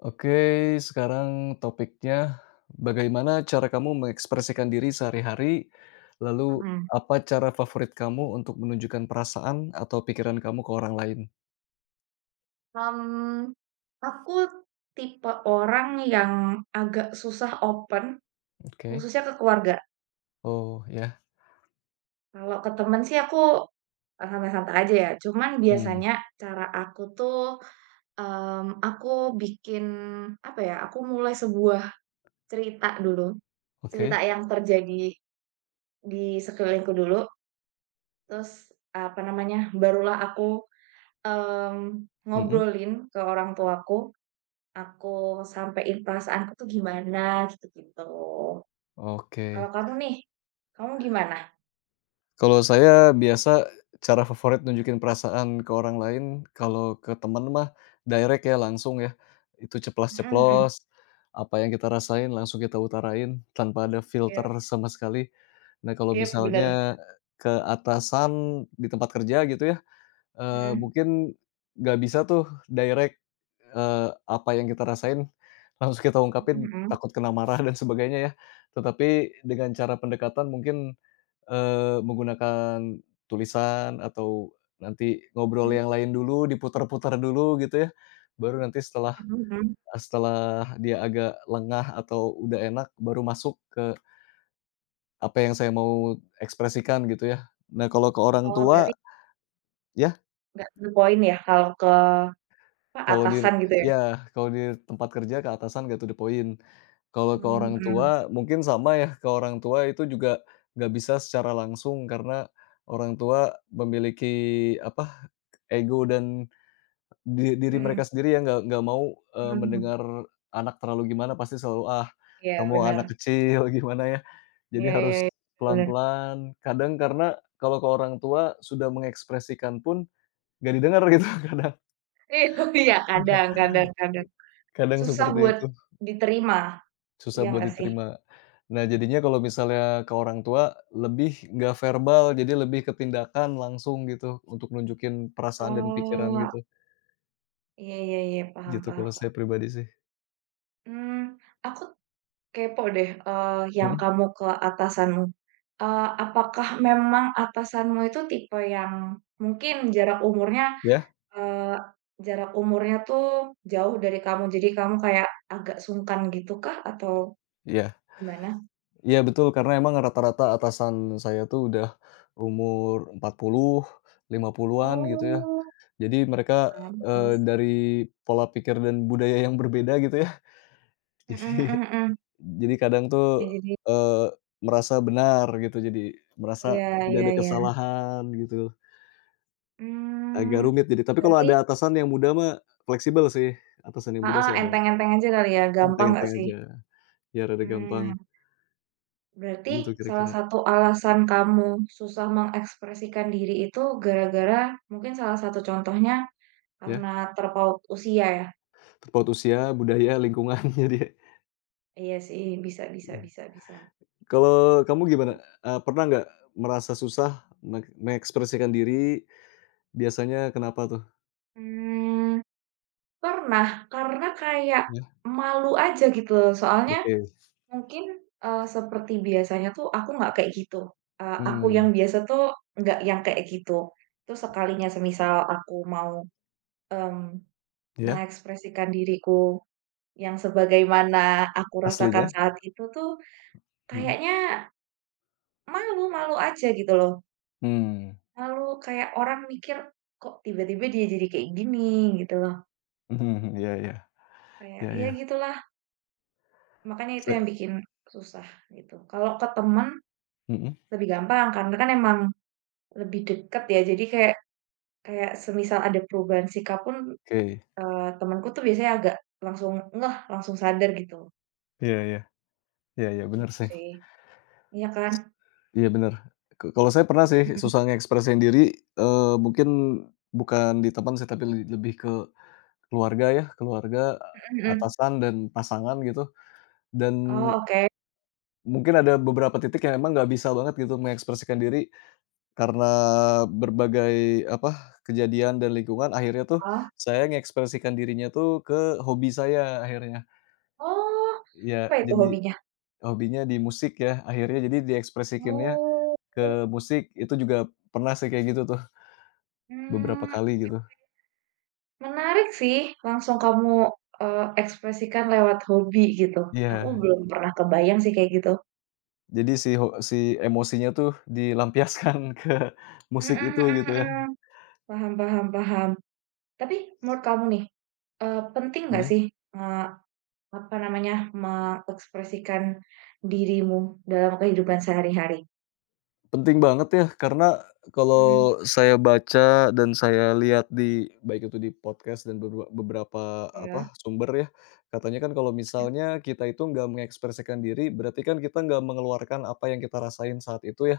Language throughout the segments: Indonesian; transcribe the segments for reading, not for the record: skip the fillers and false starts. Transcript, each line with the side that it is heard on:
left: Oke, sekarang topiknya bagaimana cara kamu mengekspresikan diri sehari-hari, lalu
right: Mhm,
left: apa cara favorit kamu untuk menunjukkan perasaan atau pikiran kamu ke orang lain?
right: mmm, aku tipe orang yang agak susah open,
left: Oke.
right: khususnya ke keluarga.
left: Oh, ya.
right: Kalau ke temen sih aku, santai-santai aja ya, cuman
left: Mmm,
right: biasanya cara aku tuh, aku bikin, apa ya, aku mulai sebuah cerita dulu, cerita
left: oke.
right: yang terjadi di sekelilingku dulu, terus, apa namanya, barulah aku, mmm,
left: Mhm,
right: ngobrolin ke orang tuaku. Aku sampein perasaanku tuh gimana gitu-gitu.
left: oke.
right: Kalau kamu nih, kamu gimana?
left: Kalau saya biasa cara favorit nunjukin perasaan ke orang lain, kalau ke temen mah direct ya, langsung ya. Itu
right: Mhm mhm.
left: ceplas-ceplos, apa yang kita rasain langsung kita utarain tanpa ada filter
right: Iyap
left: sama sekali. Nah, kalau
right: iyap, bener.
left: misalnya ke atasan di tempat kerja gitu ya,
right: Mhm,
left: mungkin nggak bisa tuh direct, apa yang kita rasain langsung kita
right: mhm
left: ungkapin,
right: mhm.
left: takut kena marah dan sebagainya ya. Tetapi dengan cara pendekatan mungkin, menggunakan tulisan atau nanti ngobrol
right: Mmm,
left: yang lain dulu, diputar-putar dulu gitu ya, baru nanti setelah
right: mhm mhm.
left: setelah dia agak lengah atau udah enak, baru masuk ke apa yang saya mau ekspresikan gitu ya. Nah, kalau ke orang
right: Oh,
left: tua
right: berarti
left: ya.
right: nggak to the point ya kalau ke apa,
left: Kalau di
right: atasan gitu ya?
left: kalau di tempat kerja ke atasan nggak to the point. Kalau ke
right: Mmm,
left: orang
right: mhm,
left: tua mungkin sama ya, ke orang tua itu juga nggak bisa secara langsung karena orang tua memiliki apa, ego dan di diri
right: mhm,
left: mereka sendiri yang nggak mau,
right: mhm mhm.
left: mendengar anak terlalu gimana pasti selalu, "Ah,
right: Iya
left: kamu anak
right: bener.
left: kecil," gimana ya. Jadi
right: Iya iya
left: harus
right: iya, bener bener.
left: pelan-pelan, kadang karena kalau ke orang tua sudah mengekspresikan pun nggak didengar gitu kadang.
right: Iya kadang kadang kadang.
left: Kadang
right: Susah
left: seperti
right: buat
left: itu.
right: diterima,
left: Susah
right: iya
left: buat
right: nggak sih?
left: diterima. Nah, jadinya kalau misalnya ke orang tua lebih nggak verbal, jadi lebih ke tindakan langsung gitu, untuk nunjukin perasaan dan pikiran
right: Oh,
left: gitu.
right: iya iya iya, paham
left: Gitu kalau
right: paham.
left: saya pribadi sih.
right: Mmm, aku kepo deh, yang
left: Mhm,
right: kamu ke atasanmu. Eee, apakah memang atasanmu itu tipe yang mungkin jarak umurnya,
left: iya
right: eee, jarak umurnya tuh jauh dari kamu, jadi kamu kayak agak sungkan gitu kah atau
left: iya.
right: gimana?
left: Iya betul, karena emang rata-rata atasan saya tuh udah umur 40, 50-an gitu ya.
right: Oh,
left: Jadi mereka,
right: pantes.
left: dari pola pikir dan budaya yang berbeda gitu ya.
right: Mhm
left: Jadi
right: mhm mhm.
left: Jadi kadang
right: Iya
left: tuh,
right: jadi
left: eee, merasa benar gitu, jadi merasa
right: iya
left: tidak
right: iya
left: ada
right: iya.
left: kesalahan gitu, agak
right: Mmm,
left: rumit jadi. Tapi kalau
right: berarti
left: ada atasan yang muda mah fleksibel sih, atasan yang muda
right: heeh,
left: sih ada,
right: enteng-enteng aja kali ya, gampang nggak
left: enteng-enteng
right: sih?
left: aja, biar rada gampang,
right: Mmm. Berarti
left: gitu
right: salah
left: kira-kira,
right: satu alasan kamu susah mengekspresikan diri itu gara-gara mungkin salah satu contohnya
left: ya.
right: karena terpaut usia ya?
left: Terpaut usia, budaya, lingkungan, jadi
right: Iya sih, bisa bisa
left: iya.
right: bisa bisa.
left: Kalau kamu gimana? Pernah nggak merasa susah mengekspresikan diri, biasanya kenapa tuh?
right: Mmm, pernah, karena kayak
left: Ya,
right: malu aja gitu loh, soalnya
left: oke.
right: mungkin, seperti biasanya tuh aku nggak kayak gitu, aku yang
left: Mmm,
right: biasa tuh nggak yang kayak gitu. Terus sekalinya semisal aku mau, mmm,
left: iya,
right: mengekspresikan diriku yang sebagaimana aku rasakan
left: aslinya?
right: saat itu tuh,
left: Mhm.
right: kayaknya malu malu aja gitu loh.
left: Mmm,
right: Malu kayak orang mikir, "Kok tiba-tiba dia jadi kayak gini?" Gitu loh.
left: mhm mhm, iya iya,
right: Kayak
left: iya
right: ya
left: iya.
right: gitulah, makanya itu
left: Se
right: yang bikin susah gitu. Kalau ke temen
left: mhm,
right: lebih gampang karena kan emang lebih deket ya, jadi kayak kayak semisal ada perubahan sikap pun,
left: oke.
right: temenku tuh biasanya agak langsung ngeh, langsung sadar gitu,
left: Iya iya. Iya iya, bener
right: gitu
left: sih.
right: sih. Iya kan?
left: Iya bener. Kalau saya pernah sih
right: Mhm,
left: susah ngekspresiin diri, mungkin bukan di teman sih, tapi lebih ke keluarga ya, keluarga,
right: mhm mhm.
left: atasan, dan pasangan gitu. Dan
right: Oh, oke,
left: mungkin ada beberapa titik yang emang nggak bisa banget gitu mengekspresikan diri karena berbagai, apa, kejadian dan lingkungan, akhirnya tuh
right: heeh.
left: saya ngekspresikan dirinya tuh ke hobi saya akhirnya.
right: Oh,
left: Iya,
right: apa itu
left: jadi
right: hobinya?
left: hobinya di musik ya, akhirnya jadi diekspresikinnya
right: Oh,
left: ke musik, itu juga pernah sih kayak gitu tuh, beberapa
right: hmm,
left: kali gitu.
right: menarik sih, langsung kamu, ekspresikan lewat hobi gitu. Aku
left: Iya,
right: belum pernah kebayang sih kayak gitu.
left: jadi si emosinya tuh dilampiaskan ke musik
right: Mhm
left: itu
right: mhm
left: gitu ya,
right: mhm, paham paham paham. Tapi menurut kamu nih, penting nggak
left: mhm.
right: sih, eee, apa namanya, mengekspresikan dirimu dalam kehidupan sehari-hari?
left: Penting banget ya, karena
right: Mhm,
left: kalau saya baca dan saya lihat di baik itu di podcast dan beberapa beberapa apa,
right: iya.
left: sumber ya, katanya kan kalau misalnya kita itu nggak mengekspresikan diri, berarti kan kita nggak mengeluarkan apa yang kita rasain saat itu ya.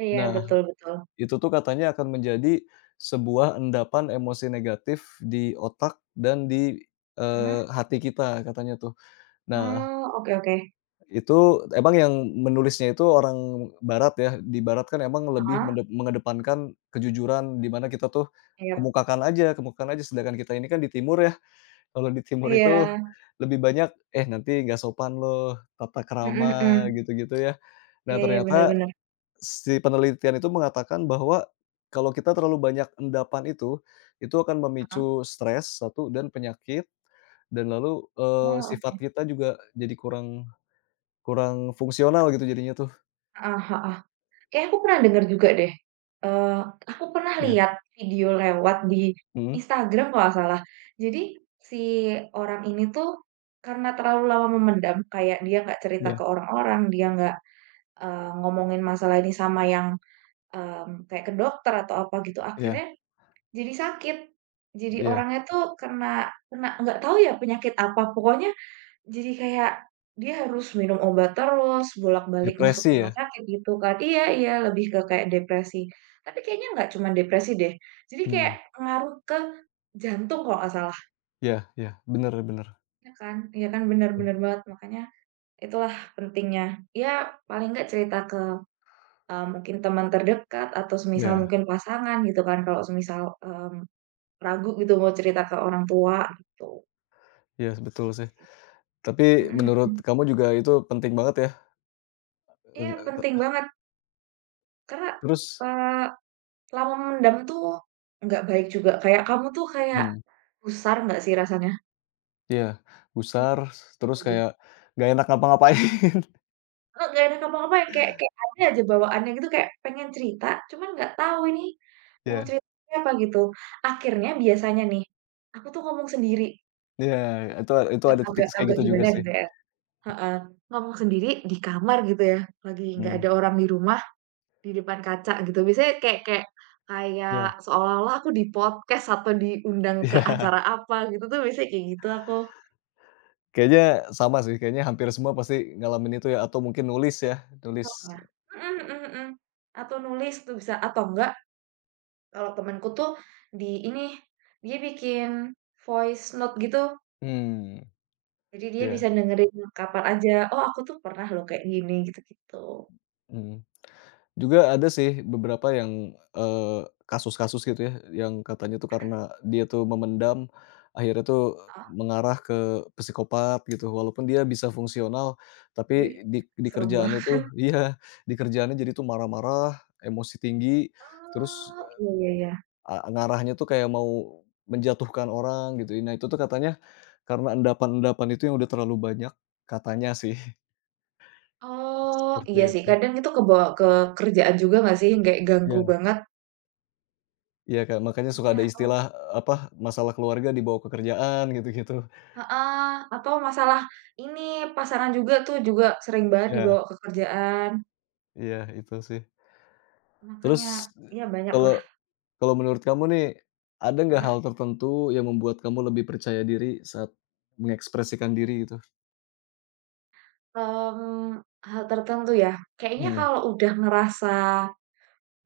right: Iya,
left: Nah,
right: betul betul.
left: itu tuh katanya akan menjadi sebuah endapan emosi negatif di otak dan di,
right: Mhm.
left: hati kita katanya tuh. Nah,
right: Oh, oke oke.
left: itu emang yang menulisnya itu orang barat ya, di barat kan emang lebih
right: Heeh,
left: mengedepankan kejujuran, di mana kita tuh
right: iya.
left: kemukakan aja, sedangkan kita ini kan di timur ya, kalau di timur
right: Iya,
left: itu lebih banyak, "Eh, nanti nggak sopan loh, tata
right: mhm
left: krama,"
right: mhm.
left: gitu-gitu ya. Nah,
right: Iya iya, bener
left: ternyata
right: bener.
left: si penelitian itu mengatakan bahwa kalau kita terlalu banyak endapan itu akan
right: Heeh.
left: memicu stres, satu dan penyakit, dan lalu,
right: Oh, oke.
left: sifat kita juga jadi kurang kurang fungsional gitu jadinya tuh.
right: Heeh heeh. Kayaknya aku pernah denger juga deh, eee, aku pernah
left: Iya,
right: lihat video lewat di
left: mhm,
right: Instagram kalau nggak salah. Jadi si orang ini tuh karena terlalu lama memendam, kayak dia nggak cerita
left: iya
right: ke orang-orang, dia nggak, ngomongin masalah ini sama yang, kayak ke dokter atau apa gitu,
left: iya
right: akhirnya jadi sakit. Jadi
left: iya,
right: orangnya tuh kena kena nggak tahu ya penyakit apa, pokoknya jadi kayak dia harus minum obat terus, bolak-balik masuk
left: depresi
right: rumah
left: ya?
right: sakit gitu kan. Iya iya, lebih ke kayak depresi. Tapi kayaknya nggak cuma depresi deh. Jadi kayak
left: Mhm,
right: ngaruh ke jantung kalau nggak salah,
left: iya iya, bener bener.
right: ya kan? Iya kan,
left: Mmm,
right: benar-benar banget. Makanya itulah pentingnya, ya paling nggak cerita ke, mungkin teman terdekat atau semisal
left: iya
right: mungkin pasangan gitu kan, kalau semisal, ragu gitu mau cerita ke orang tua gitu,
left: iya, betul
right: gitu
left: sih.
right: sih.
left: Tapi
right: Mhm
left: menurut
right: mhm.
left: kamu juga itu penting banget ya?
right: Iya
left: Eee,
right: penting
left: te
right: banget karena,
left: terus
right: eee lama memendam tuh nggak baik juga, kayak kamu tuh kayak
left: mhm,
right: gusar nggak sih rasanya?
left: iya,
right: Iya
left: gusar, terus
right: lagi.
left: kayak nggak enak ngapa-ngapain.
right: Heeh, nggak enak ngapa-ngapain kayak kayak ada aja bawaannya gitu kayak pengen cerita, cuman nggak tahu ini mau
left: Iya.
right: cerita apa gitu. Akhirnya biasanya nih, aku tuh ngomong sendiri,
left: Iya, itu
right: agak
left: ada titik
right: agak
left: kayak
right: agak
left: gitu juga
right: gimana
left: sih.
right: gitu ya heeh, ngomong sendiri di kamar gitu ya, lagi nggak
left: Mmm,
right: ada orang di rumah, di depan kaca gitu. Biasanya kayak kayak
left: iya
right: kayak seolah-olah aku di podcast atau diundang ke
left: iya.
right: acara apa gitu tuh biasanya kayak gitu aku.
left: Kayaknya sama sih, kayaknya hampir semua pasti ngalamin itu ya, atau mungkin nulis
right: Eh,
left: ya,
right: belum
left: nulis
right: ya. Mhm mhm mhm. Atau nulis tuh bisa atau enggak kalau temenku tuh di ini, dia bikin voice note gitu.
left: mmm,
right: Jadi dia
left: iya,
right: bisa dengerin kapan aja, "Oh aku tuh pernah loh kayak gini," gitu-gitu.
left: mhm. Juga ada sih beberapa yang, kasus-kasus gitu ya, yang katanya tuh
right: Mhm,
left: karena dia tuh memendam, akhirnya tuh
right: heeh.
left: mengarah ke psikopat gitu, walaupun dia bisa fungsional,
right: Wih,
left: tapi di
right: serem
left: kerjaannya
right: banget.
left: tuh iya, di kerjaannya jadi tuh marah-marah, emosi tinggi, terus
right: Oh, iya iya iya.
left: Ngarahnya tuh kayak mau menjatuhkan orang gitu, nah itu tuh katanya karena endapan-endapan itu yang udah terlalu banyak, katanya sih
right: Oh,
left: seperti
right: iya sih
left: itu.
right: kadang itu kebawa ke kerjaan juga nggak sih? Kayak ganggu
left: Ya,
right: banget.
left: iya Kak, makanya suka ada
right: Makanya oh
left: istilah, apa, masalah keluarga dibawa ke kerjaan gitu-gitu.
right: heeh, atau masalah ini pasangan juga tuh juga sering banget
left: Ya,
right: dibawa ke kerjaan.
left: iya itu sih.
right: Makanya
left: Terus,
right: iya banyaklah.
left: kalau kalau menurut kamu nih, ada nggak hal
right: Mhm.
left: tertentu yang membuat kamu lebih percaya diri saat mengekspresikan diri gitu?
right: mmm, Hal tertentu ya, kayaknya
left: Hmm.
right: kalau udah ngerasa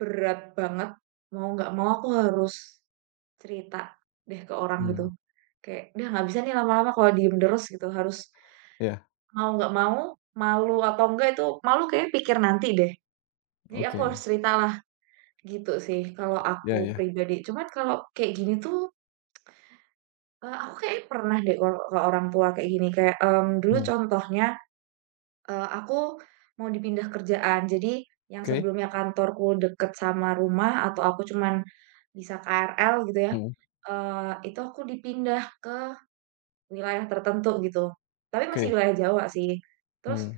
right: berat banget, mau nggak mau aku harus cerita deh ke orang gitu.
left: Mhm,
right: Kayak, "Udah nggak bisa nih lama-lama kalau diem terus," gitu, harus
left: iya,
right: mau nggak mau, malu atau enggak itu malu kayaknya pikir nanti deh. Jadi aku harus
left: oke,
right: ceritalah, gitu sih kalau
left: ya,
right: aku
left: ya.
right: pribadi. Cuman kalau kayak gini tuh, aku kayaknya pernah deh kalau ke orang tua kayak gini, kayak, dulu
left: Mhm,
right: contohnya aku mau dipindah kerjaan. Jadi yang
left: oke,
right: sebelumnya kantorku deket sama rumah atau aku cuman bisa KRL gitu ya,
left: mhm,
right: itu aku dipindah ke wilayah tertentu gitu. Tapi masih
left: oke,
right: wilayah Jawa sih. Terus
left: hmm.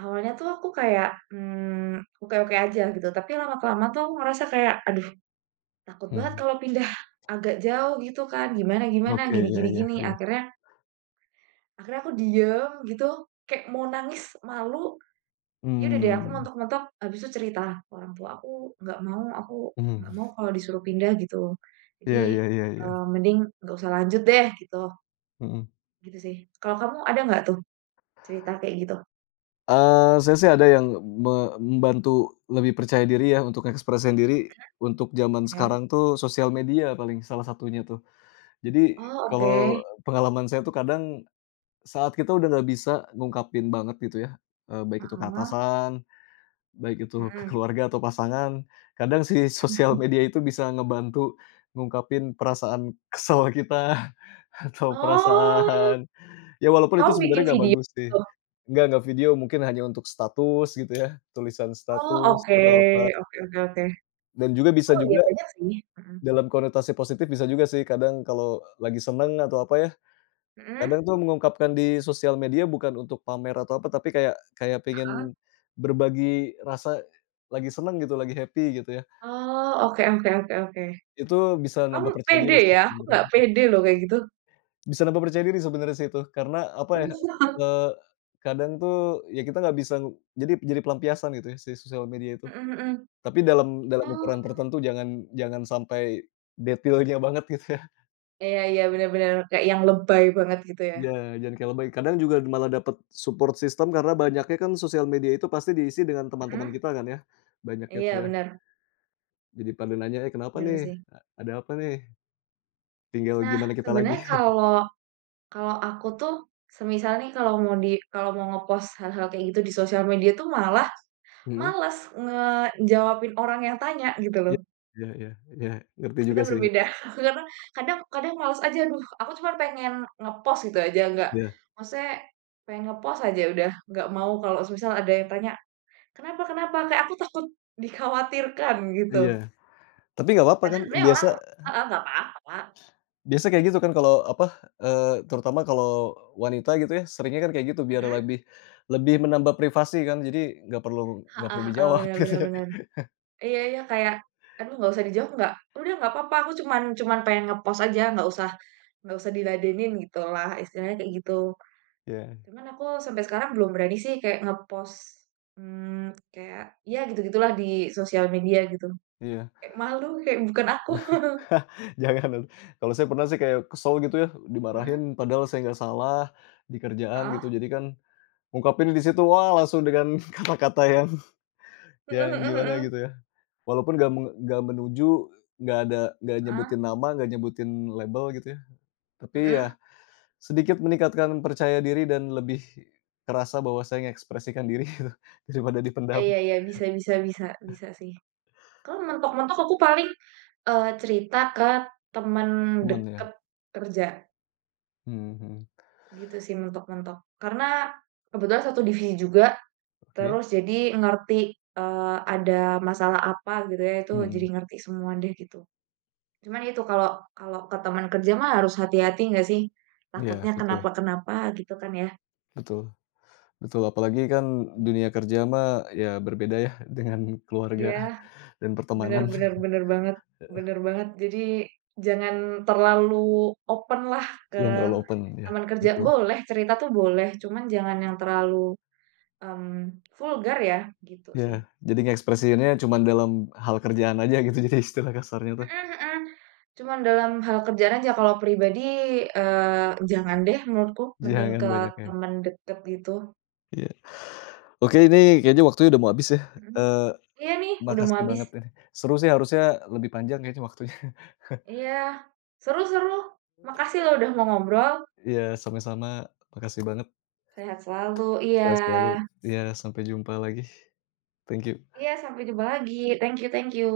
right: awalnya tuh aku kayak, oke-oke aja gitu, tapi lama-kelamaan tuh aku ngerasa kayak, "Aduh takut banget
left: Hmm.
right: kalau pindah agak jauh gitu kan, gimana gimana,
left: Oke,
right: gini
left: iya
right: gini
left: iya
right: gini."
left: iya.
right: Akhirnya akhirnya aku diem gitu, kayak mau nangis malu. Ya udah deh aku
left: Mmm,
right: mentok-mentok habis itu cerita ke orang tua, aku
left: mhm.
right: nggak mau kalau disuruh pindah," gitu.
left: Iya
right: Jadi,
left: iya iya iya,
right: "Mending nggak usah lanjut deh," gitu,
left: mhm.
right: gitu sih. Kalau kamu ada nggak tuh cerita kayak gitu?
left: Saya sih ada yang me membantu lebih percaya diri ya untuk ekspresiin diri, untuk zaman
right: Ya.
left: sekarang tuh sosial media paling salah satunya tuh. Jadi
right: Oh oke.
left: kalau pengalaman saya tuh kadang saat kita udah nggak bisa ngungkapin banget gitu ya, baik itu ke
right: Heeh.
left: atasan, baik itu ke
right: Mhm
left: keluarga atau pasangan, kadang si
right: mhm
left: sosial
right: mhm.
left: media itu bisa ngebantu ngungkapin perasaan kesel kita atau
right: Oh,
left: perasaan. Ya, walaupun itu
right: kamu bikin
left: sebenarnya nggak
right: video
left: bagus sih.
right: gitu?
left: Nggak video, mungkin hanya untuk status gitu ya, tulisan
right: Oh
left: status
right: oke
left: atau apa.
right: oke oke oke.
left: Dan juga bisa
right: Oh iya
left: juga
right: banyak sih. Mhm.
left: dalam konotasi positif bisa juga sih kadang kalau lagi seneng atau apa ya, kadang
right: Mhm?
left: tuh mengungkapkan di sosial media bukan untuk pamer atau apa, tapi kayak kayak
right: Heeh.
left: pengen berbagi rasa lagi seneng gitu, lagi happy gitu ya.
right: Oh oke oke oke oke.
left: Itu bisa nambah
right: Kamu
left: percaya diri
right: pede
left: sih
right: ya, aku
left: sebenarnya.
right: nggak pede loh kayak gitu.
left: Bisa nambah percaya diri sebenarnya sih itu, karena apa ya. Mhm. eee, kadang tuh ya kita nggak bisa jadi pelampiasan gitu ya si sosial media itu.
right: Mhm mhm.
left: Tapi dalam dalam
right: Oh,
left: ukuran tertentu jangan jangan sampai detailnya banget gitu ya.
right: iya iya, bener bener, kayak yang lebay banget gitu ya?
left: Ya, jangan kayak lebay. Kadang juga malah dapet support system karena banyaknya kan sosial media itu pasti diisi dengan teman-teman
right: Mhm,
left: kita kan ya, banyaknya tuh
right: iya
left: ya.
right: bener,
left: Jadi pada nanya, "Eh kenapa
right: bener
left: nih?
right: sih.
left: A ada apa nih?" Tinggal
right: Nah,
left: gimana kita lagi.
right: sebenarnya kalau kalau aku tuh semisal nih kalau mau di kalau mau ngepost hal-hal kayak gitu di sosial media tuh malah
left: Mhm.
right: males ngejawabin orang yang tanya gitu loh.
left: Iya iya iya iya, ngerti juga
right: Kita
left: sih.
right: berbeda karena kadang kadang males aja, "Aduh, aku cuma pengen ngepost gitu aja," nggak
left: Iya
right: maksudnya pengen ngepost aja udah, nggak mau kalau semisal ada yang tanya, "Kenapa kenapa?" Kayak aku takut dikhawatirkan
left: iya.
right: gitu.
left: Tapi nggak apa-apa
right: Padahal
left: kan
right: sebenarnya
left: biasa.
right: orang heeh, nggak apa-apa.
left: Biasa kayak gitu kan kalau apa, terutama kalau wanita gitu ya, seringnya kan kayak gitu biar
right: Mhm,
left: lebih lebih menambah privasi kan, jadi nggak perlu nggak
right: heeh
left: perlu
right: heeh,
left: dijawab
right: bener
left: gitu
right: bener
left: ya.
right: bener. Iya iya, kayak, "Aduh nggak usah dijawab nggak?" "Udah nggak apa-apa, aku cuman cuman pengen nge-post aja, nggak usah diladenin," gitulah, istilahnya kayak gitu.
left: Iya
right: Cuman aku sampai sekarang belum berani sih kayak nge-post, kayak ya gitu-gitulah di sosial media gitu.
left: iya.
right: Kayak malu, kayak bukan aku.
left: Jangan. Kalau saya pernah sih kayak kesel gitu ya,
right: Mhm,
left: dimarahin padahal saya nggak salah di kerjaan
right: heeh,
left: gitu, jadi kan ngungkapin di situ, wah langsung dengan kata-kata yang
right: mhm mhm mhm,
left: gimana
right: mhm.
left: gitu ya, walaupun nggak menuju, nggak ada nggak
right: Heeh,
left: nyebutin nama, nggak nyebutin label gitu ya, tapi ya
right: mhm.
left: sedikit meningkatkan percaya diri dan lebih kerasa bahwa saya mengekspresikan diri gitu, daripada dipendam,
right: Iya iya, bisa bisa bisa, bisa sih. Kalau mentok-mentok aku paling, cerita ke temen
left: teman ya.
right: deket kerja,
left: Mhm mhm,
right: gitu sih mentok-mentok. Karena kebetulan satu divisi juga,
left: oke.
right: terus jadi ngerti, ada masalah apa gitu ya, itu jadi
left: Mhm,
right: ngerti semua deh gitu. Cuman itu kalau kalau ke teman kerja mah harus hati-hati nggak sih?
left: iya
right: Takutnya
left: betul
right: kenapa-kenapa gitu kan ya.
left: betul betul, apalagi kan
right: Iya.
left: dunia kerja mah ya berbeda ya dengan keluarga
right: Iya.
left: dan
right: Bener
left: pertemanan
right: bener bener banget bener banget. Jadi jangan terlalu open lah ke
left: yang terlalu open ya,
right: teman kerja.
left: betul.
right: Boleh cerita tuh boleh, cuman jangan yang terlalu, mmm, vulgar ya, gitu
left: Iya,
right: sih.
left: jadi ngekspresiinnya cuman dalam hal kerjaan aja gitu jadi istilah kasarnya tuh,
right: Mhm mhm. Cuman dalam hal kerjaan aja, kalau pribadi, jangan deh menurutku, mending
left: jangan
right: ke
left: banyak ya.
right: teman deket gitu.
left: Iya. Oke ini kayaknya waktunya udah mau habis ya,
right: Mhm.
left: eee,
right: Iya nih, udah mau
left: makasih
right: habis.
left: banget ini. Seru sih harusnya lebih panjang kayaknya waktunya.
right: Iya. Seru seru. Makasih loh udah mau ngobrol.
left: Iya, sama-sama. Makasih banget.
right: Sehat selalu. Iya.
left: Sehat selalu. Iya, sampai jumpa lagi. Thank you.
right: Iya, sampai jumpa lagi. Thank you thank you.